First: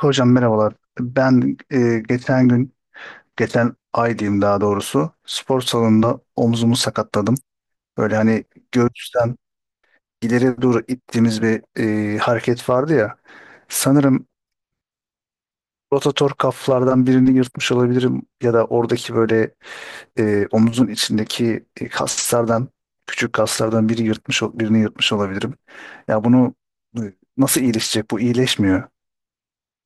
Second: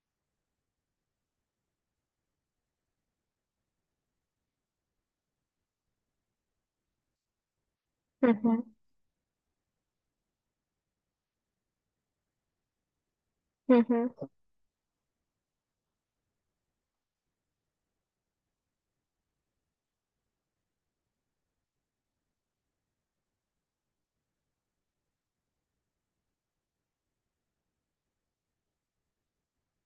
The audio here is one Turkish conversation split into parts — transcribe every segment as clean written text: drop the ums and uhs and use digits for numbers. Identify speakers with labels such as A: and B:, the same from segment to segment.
A: Hocam merhabalar. Ben geçen gün, geçen ay diyeyim daha doğrusu, spor salonunda omzumu sakatladım. Böyle
B: Hı
A: hani
B: hı,
A: göğüsten ileri doğru ittiğimiz bir hareket vardı ya.
B: hı hı.
A: Sanırım rotator kaflardan birini yırtmış olabilirim ya da oradaki böyle omuzun içindeki kaslardan, küçük kaslardan biri yırtmış, birini yırtmış olabilirim. Ya bunu e, nasıl iyileşecek? Bu iyileşmiyor.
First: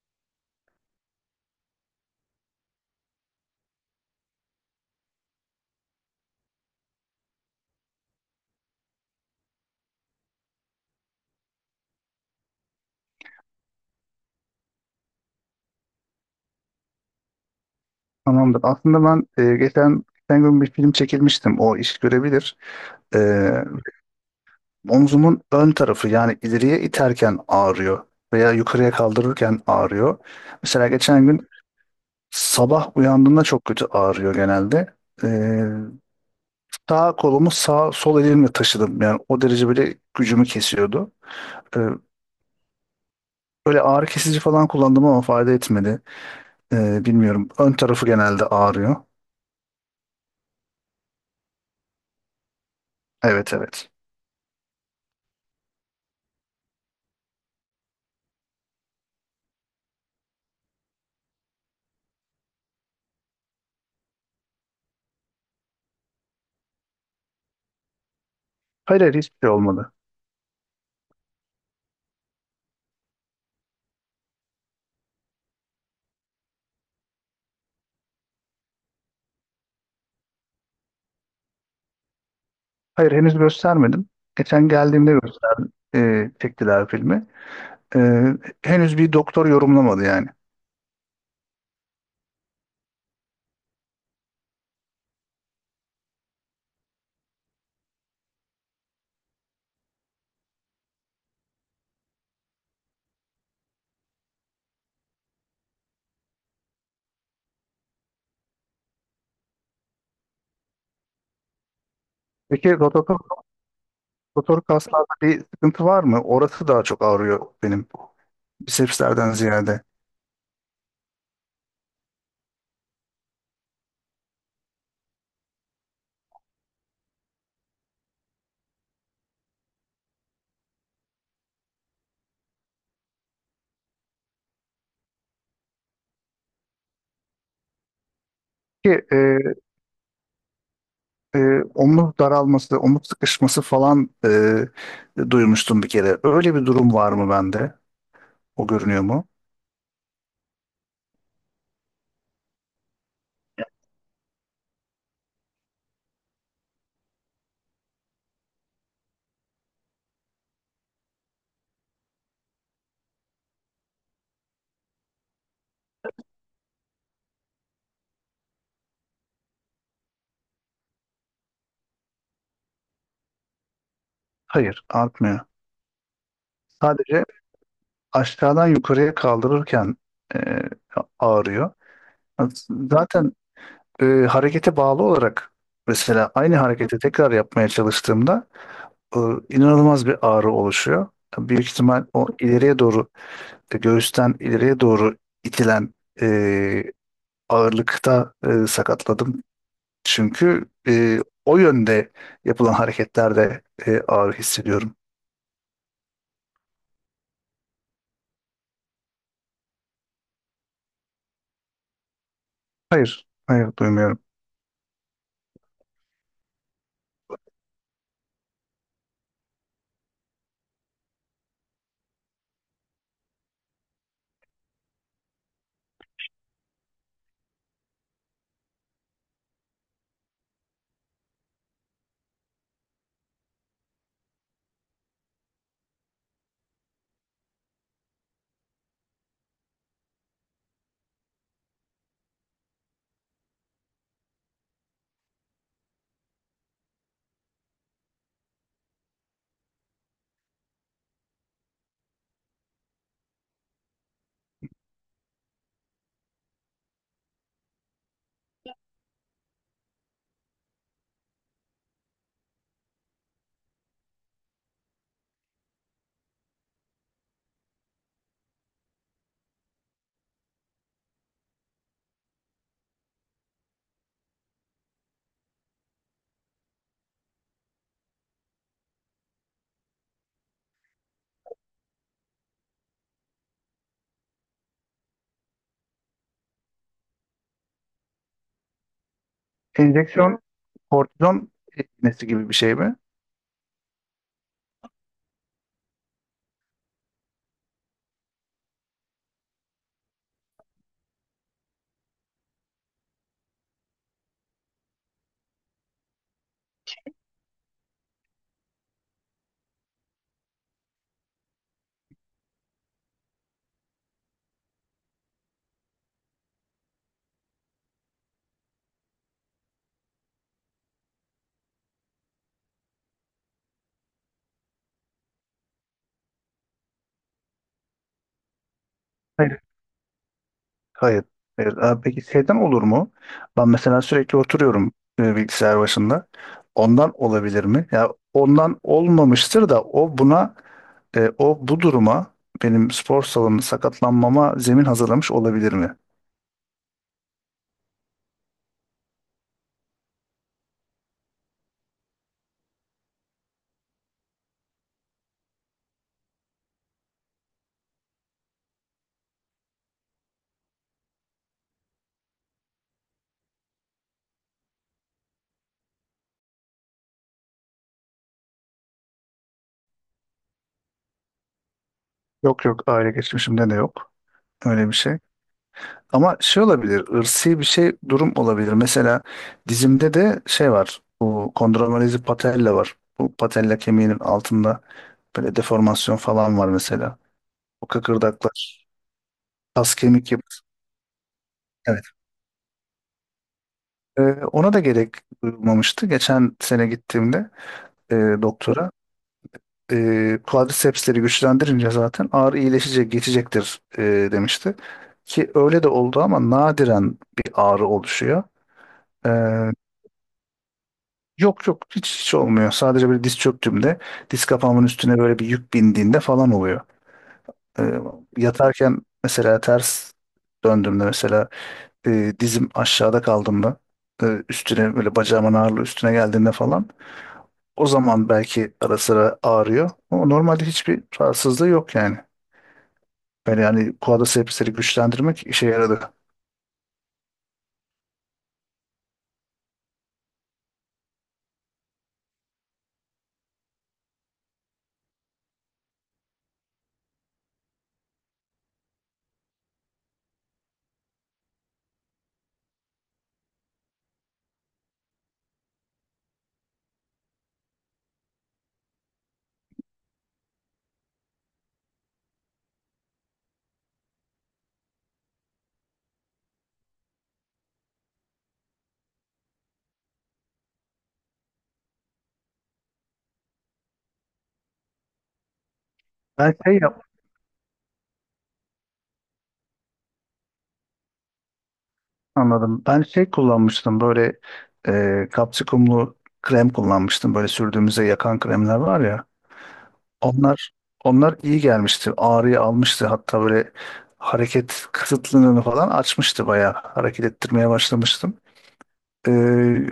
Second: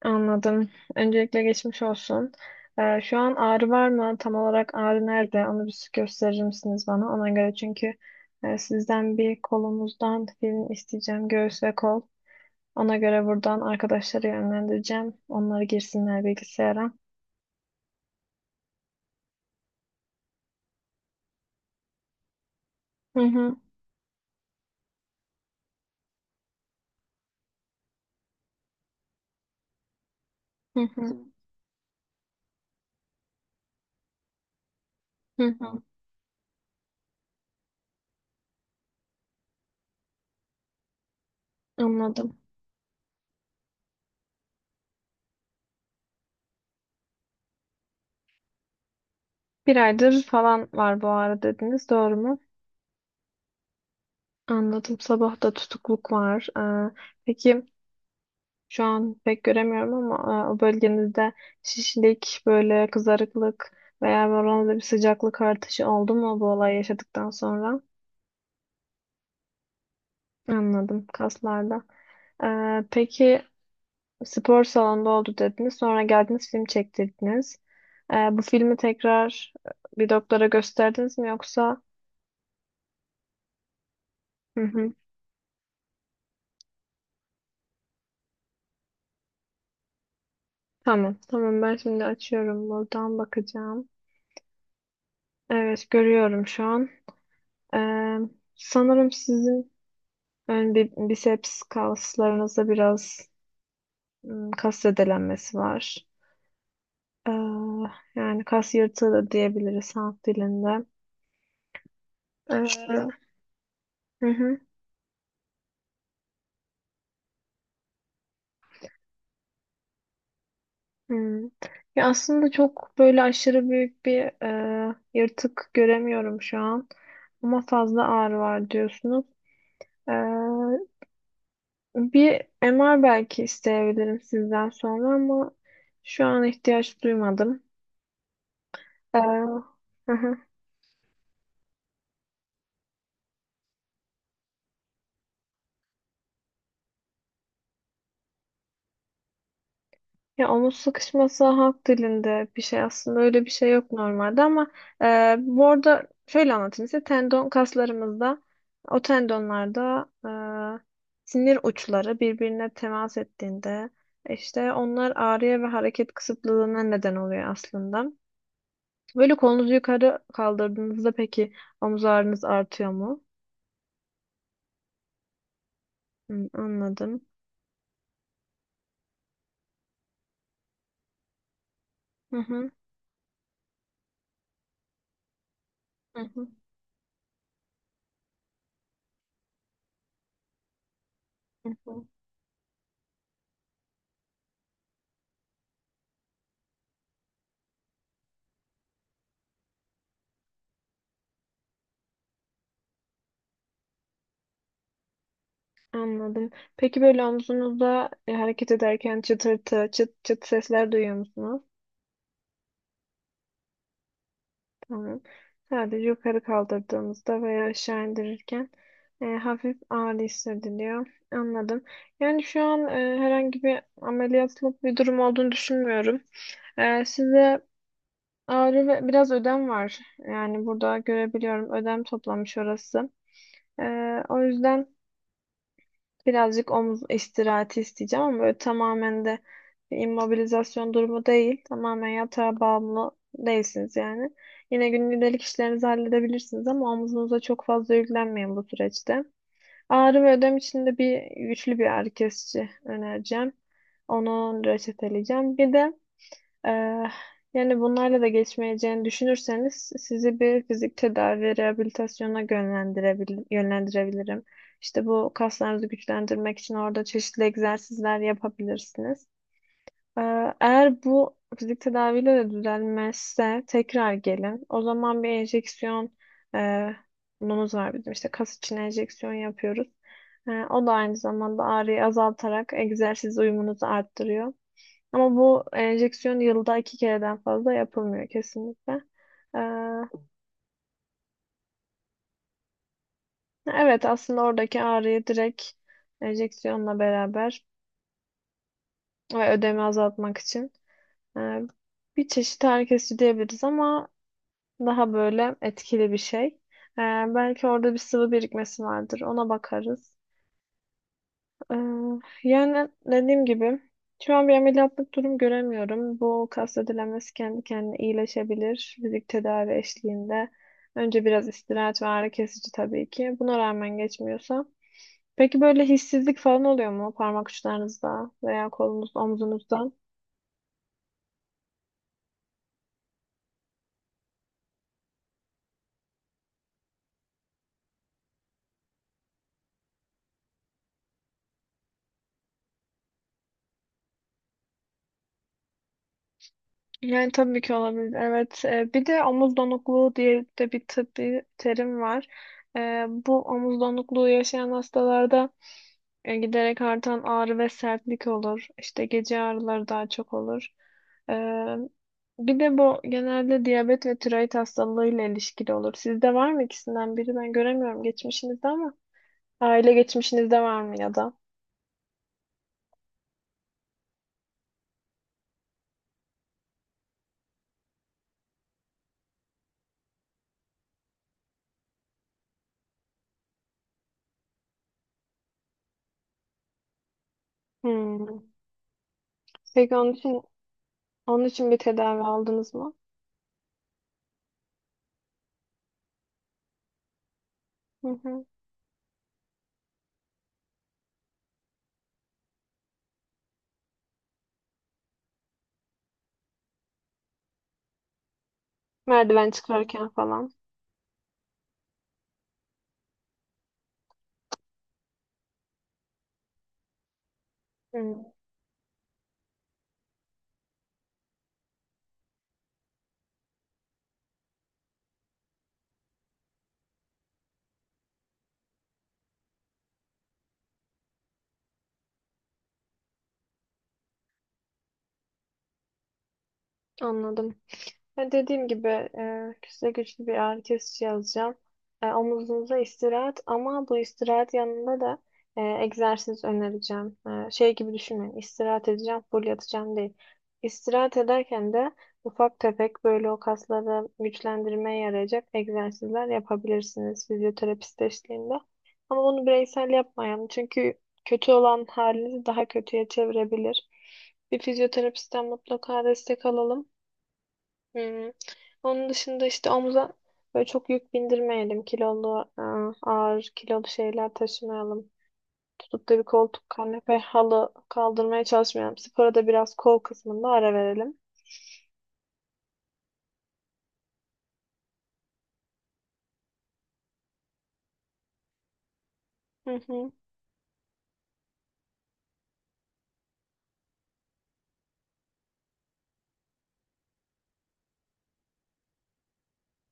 B: Anladım. Öncelikle geçmiş olsun. Şu an ağrı var mı? Tam olarak ağrı nerede? Onu bir gösterir misiniz bana? Ona göre çünkü sizden bir kolumuzdan film isteyeceğim. Göğüs ve kol. Ona göre buradan arkadaşları yönlendireceğim. Onları girsinler bilgisayara.
A: Tamamdır. Aslında ben geçen gün bir film çekilmiştim. O iş görebilir. E,
B: Hı hı,
A: Omzumun ön tarafı yani ileriye iterken ağrıyor veya yukarıya kaldırırken ağrıyor.
B: hı
A: Mesela
B: hı,
A: geçen gün sabah uyandığımda çok kötü ağrıyor genelde. E,
B: hı hı.
A: Sağ kolumu sağ sol elimle taşıdım. Yani o derece böyle gücümü kesiyordu. E,
B: Anladım.
A: Böyle ağrı kesici falan kullandım ama fayda etmedi. Bilmiyorum. Ön tarafı genelde ağrıyor.
B: Bir aydır falan var bu ağrı dediniz. Doğru mu?
A: Evet evet.
B: Anladım. Sabah da tutukluk var. Peki. Şu an pek göremiyorum ama o bölgenizde şişlik, böyle kızarıklık veya bir oranda bir sıcaklık artışı oldu mu bu olay yaşadıktan sonra?
A: Hayır hayır hiçbir şey olmadı.
B: Anladım, kaslarda. E, peki, spor salonunda oldu dediniz. Sonra geldiniz, film çektirdiniz. Bu filmi tekrar bir doktora gösterdiniz mi yoksa?
A: Hayır henüz göstermedim.
B: Hı
A: Geçen
B: hı.
A: geldiğimde göster e, çektiler filmi. E, Henüz bir doktor yorumlamadı yani.
B: Tamam. Tamam, ben şimdi açıyorum, buradan bakacağım. Evet, görüyorum şu an. E, sanırım sizin ön biceps kaslarınızda biraz kas zedelenmesi var. Ee, yani kas yırtığı da diyebiliriz halk dilinde.
A: Peki rotator,
B: Ee, hı hı,
A: rotator kaslarda bir sıkıntı var mı? Orası daha çok ağrıyor benim bisepslerden ziyade.
B: hı. Ya aslında çok böyle aşırı büyük bir yırtık göremiyorum şu an. Ama fazla ağrı var diyorsunuz. Ee, bir MR belki isteyebilirim sizden sonra ama şu an ihtiyaç duymadım.
A: Ki
B: Ee,
A: e,
B: hı hı.
A: e, Omuz daralması, omuz sıkışması falan duymuştum bir kere. Öyle bir durum var mı bende? O görünüyor mu?
B: Ya omuz sıkışması halk dilinde bir şey, aslında öyle bir şey yok normalde ama bu arada şöyle anlatayım size: tendon kaslarımızda, o tendonlarda sinir uçları birbirine temas ettiğinde, işte onlar ağrıya ve hareket kısıtlılığına neden oluyor aslında. Böyle kolunuzu yukarı kaldırdığınızda peki omuz ağrınız artıyor mu?
A: Hayır, artmıyor.
B: Hı,
A: Sadece
B: anladım.
A: aşağıdan yukarıya kaldırırken e, ağrıyor.
B: Hı hı,
A: Zaten harekete bağlı olarak
B: hı
A: mesela
B: hı,
A: aynı hareketi tekrar yapmaya çalıştığımda e, inanılmaz bir ağrı oluşuyor. Büyük
B: hı
A: ihtimal
B: hı.
A: o ileriye doğru, göğüsten ileriye doğru itilen e, ağırlıkta sakatladım. Çünkü o yönde yapılan hareketlerde ağrı hissediyorum.
B: Anladım. Peki böyle omzunuzda hareket ederken çıtırtı, çıt çıt sesler duyuyor musunuz?
A: Hayır, hayır duymuyorum.
B: Tamam. Sadece yukarı kaldırdığımızda veya aşağı indirirken hafif ağrı hissediliyor. Anladım. Yani şu an herhangi bir ameliyatlık bir durum olduğunu düşünmüyorum. Size ağrı ve biraz ödem var. Yani burada görebiliyorum, ödem toplamış orası. E, o yüzden birazcık omuz istirahati isteyeceğim ama böyle tamamen de bir immobilizasyon durumu değil. Tamamen yatağa bağımlı değilsiniz yani. Yine günlük işlerinizi halledebilirsiniz ama omuzunuza çok fazla yüklenmeyin bu süreçte. Ağrı ve ödem için de bir güçlü bir ağrı kesici önereceğim. Onu reçeteleyeceğim. Bir de ee, yani bunlarla da geçmeyeceğini düşünürseniz sizi bir fizik tedavi ve rehabilitasyona yönlendirebilirim. İşte bu kaslarınızı güçlendirmek için orada çeşitli egzersizler yapabilirsiniz. Ee, eğer bu fizik tedaviyle de düzelmezse tekrar gelin. O zaman bir enjeksiyon e, bunumuz var bizim, işte kas için enjeksiyon yapıyoruz. O da aynı zamanda ağrıyı azaltarak egzersiz uyumunuzu arttırıyor. Ama bu enjeksiyon yılda iki kereden fazla yapılmıyor kesinlikle. Ee,
A: Enjeksiyon kortizon iğnesi gibi bir şey mi?
B: evet, aslında oradaki ağrıyı direkt enjeksiyonla beraber ve ödemi azaltmak için e, bir çeşit ağrı kesici diyebiliriz ama daha böyle etkili bir şey. Ee, belki orada bir sıvı birikmesi vardır. Ona bakarız. Ee, Yani dediğim gibi şu an bir ameliyatlık durum göremiyorum. Bu kas ödelemesi kendi kendine iyileşebilir fizik tedavi eşliğinde. Önce biraz istirahat ve ağrı kesici tabii ki. Buna rağmen geçmiyorsa. Peki böyle hissizlik falan oluyor mu parmak uçlarınızda veya kolunuzda,
A: Hayır,
B: omzunuzda?
A: hayır. Hayır. Abi peki şeyden olur mu? Ben mesela sürekli oturuyorum bilgisayar başında. Ondan olabilir mi? Ya ondan olmamıştır da o buna o bu duruma benim spor salonu sakatlanmama zemin hazırlamış olabilir mi?
B: Yani tabii ki olabilir. Evet. Bir de omuz donukluğu diye de bir tıbbi terim var. Bu omuz donukluğu yaşayan hastalarda giderek artan ağrı ve sertlik olur. İşte gece ağrıları daha çok olur. E, bir de bu genelde diyabet ve tiroid hastalığıyla ilişkili olur. Sizde var mı ikisinden biri? Ben göremiyorum geçmişinizde ama aile geçmişinizde var mı ya da?
A: Yok yok aile geçmişimde de yok. Öyle bir şey. Ama şey olabilir, ırsi bir şey durum olabilir. Mesela dizimde de şey var, bu kondromalazi patella var. Bu patella kemiğinin altında böyle deformasyon falan var mesela. O
B: Hmm.
A: kıkırdaklar, kas
B: Peki onun
A: kemik
B: için
A: yapısı.
B: onun için bir
A: Evet.
B: tedavi aldınız mı?
A: Ee, Ona da gerek duyulmamıştı. Geçen sene gittiğimde
B: Hı
A: e,
B: hı.
A: doktora quadricepsleri güçlendirince zaten ağrı iyileşecek, geçecektir, demişti. Ki öyle de oldu ama nadiren bir ağrı oluşuyor. Ee,
B: Merdiven çıkarken falan.
A: Yok yok hiç, hiç olmuyor. Sadece böyle diz çöktüğümde diz kapağımın üstüne böyle bir yük bindiğinde falan oluyor. Ee,
B: Hmm.
A: Yatarken mesela ters döndüğümde mesela dizim aşağıda kaldığımda üstüne böyle bacağımın ağırlığı üstüne geldiğinde falan o zaman belki ara sıra ağrıyor. Ama normalde hiçbir rahatsızlığı yok yani. Böyle yani quadricepsleri güçlendirmek işe yaradı.
B: Anladım. Ya dediğim gibi size güçlü bir ağrı kesici yazacağım. Omuzunuza istirahat ama bu istirahat yanında da egzersiz önereceğim. Şey gibi düşünmeyin. İstirahat edeceğim, full yatacağım değil. İstirahat ederken de ufak tefek böyle o kasları güçlendirmeye yarayacak egzersizler yapabilirsiniz fizyoterapist eşliğinde. Ama bunu bireysel yapmayalım çünkü kötü olan halinizi daha kötüye çevirebilir. Bir fizyoterapistten mutlaka destek alalım. Hmm. Onun dışında işte omuza böyle çok yük bindirmeyelim. Kilolu, ağır kilolu şeyler taşımayalım. Tutup da bir
A: Ben
B: koltuk,
A: şey yap-
B: kanepe, halı kaldırmaya çalışmayalım. Spora da biraz kol kısmında ara verelim.
A: Anladım. Ben şey kullanmıştım böyle kapsikumlu krem kullanmıştım. Böyle sürdüğümüzde yakan kremler var ya.
B: Hı hı.
A: Onlar onlar iyi gelmişti. Ağrıyı almıştı. Hatta böyle hareket kısıtlılığını falan açmıştı bayağı. Hareket ettirmeye başlamıştım. E,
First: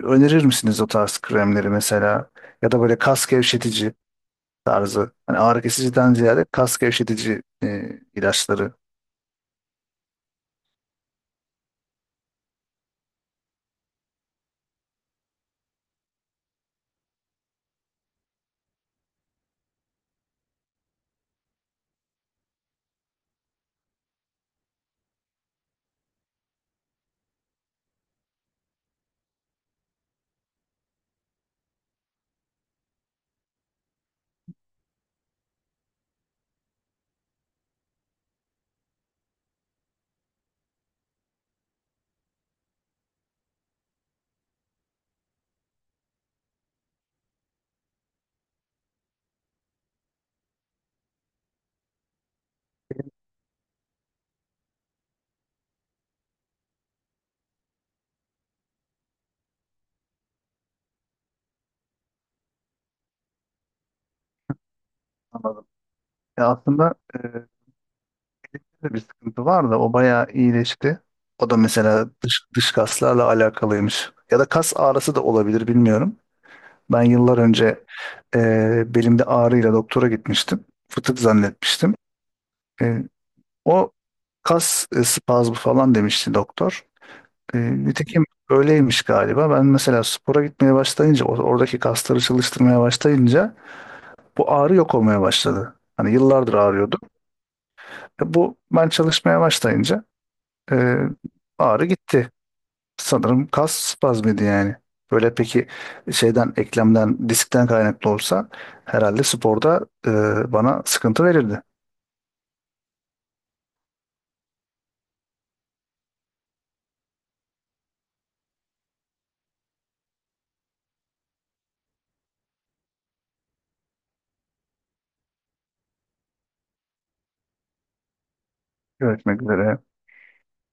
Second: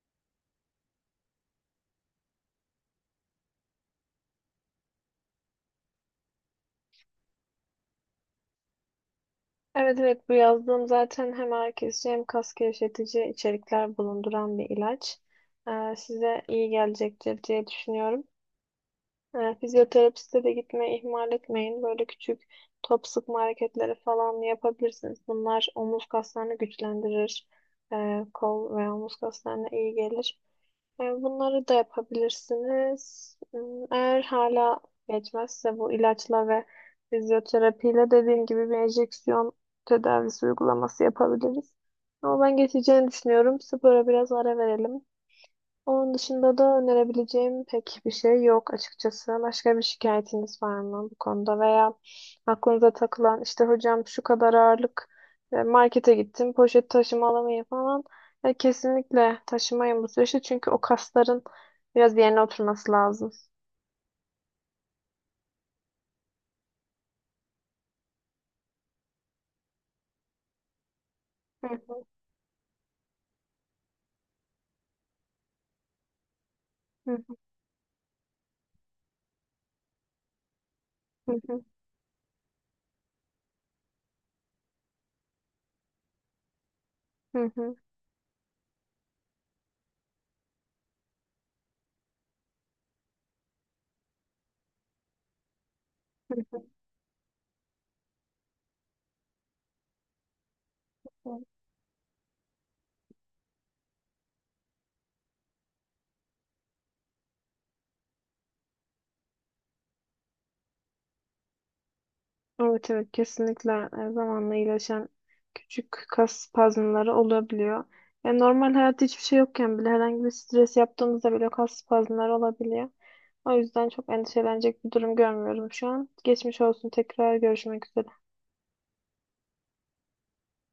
A: Önerir misiniz o tarz kremleri mesela? Ya da böyle kas gevşetici tarzı. Hani ağrı kesiciden ziyade kas gevşetici ilaçları.
B: Evet, evet, bu yazdığım zaten hem ağrı kesici, hem kas gevşetici içerikler bulunduran bir ilaç. Size iyi gelecektir diye düşünüyorum. Fizyoterapiste de gitmeyi ihmal etmeyin. Böyle küçük top sıkma hareketleri falan yapabilirsiniz. Bunlar omuz kaslarını güçlendirir. Kol ve omuz kaslarına iyi gelir. Bunları da yapabilirsiniz. Eğer hala geçmezse bu ilaçla ve fizyoterapiyle, dediğim gibi, bir enjeksiyon tedavisi uygulaması yapabiliriz. Ama ben geçeceğini düşünüyorum. Spora biraz ara verelim. Onun dışında da önerebileceğim pek bir şey yok açıkçası. Başka bir şikayetiniz var mı bu konuda veya aklınıza takılan? İşte hocam şu kadar ağırlık markete gittim, poşet taşıma alamayın falan. Kesinlikle taşımayın bu süreçte çünkü o kasların biraz yerine oturması lazım.
A: Anladım. Ya aslında bir sıkıntı var da o bayağı iyileşti. O da
B: Hı hı,
A: mesela dış, dış kaslarla alakalıymış. Ya da kas ağrısı da olabilir bilmiyorum. Ben yıllar önce belimde ağrıyla doktora gitmiştim. Fıtık
B: hı hı,
A: zannetmiştim. E, O kas spazmı falan demişti doktor.
B: hı
A: E,
B: hı,
A: Nitekim öyleymiş galiba. Ben mesela spora gitmeye başlayınca, oradaki kasları çalıştırmaya başlayınca bu ağrı yok olmaya başladı. Hani
B: hı
A: yıllardır
B: hı,
A: ağrıyordu. Bu ben çalışmaya başlayınca e,
B: hı hı.
A: ağrı gitti. Sanırım kas spazmıydı yani. Böyle peki şeyden, eklemden, diskten kaynaklı olsa herhalde sporda bana sıkıntı verirdi.
B: Evet, evet, kesinlikle zamanla iyileşen küçük kas spazmları olabiliyor. Yani normal hayatta hiçbir şey yokken bile herhangi bir stres yaptığımızda bile kas spazmları olabiliyor. O yüzden çok endişelenecek bir durum görmüyorum şu an. Geçmiş olsun, tekrar görüşmek üzere.
A: Görüşmek üzere.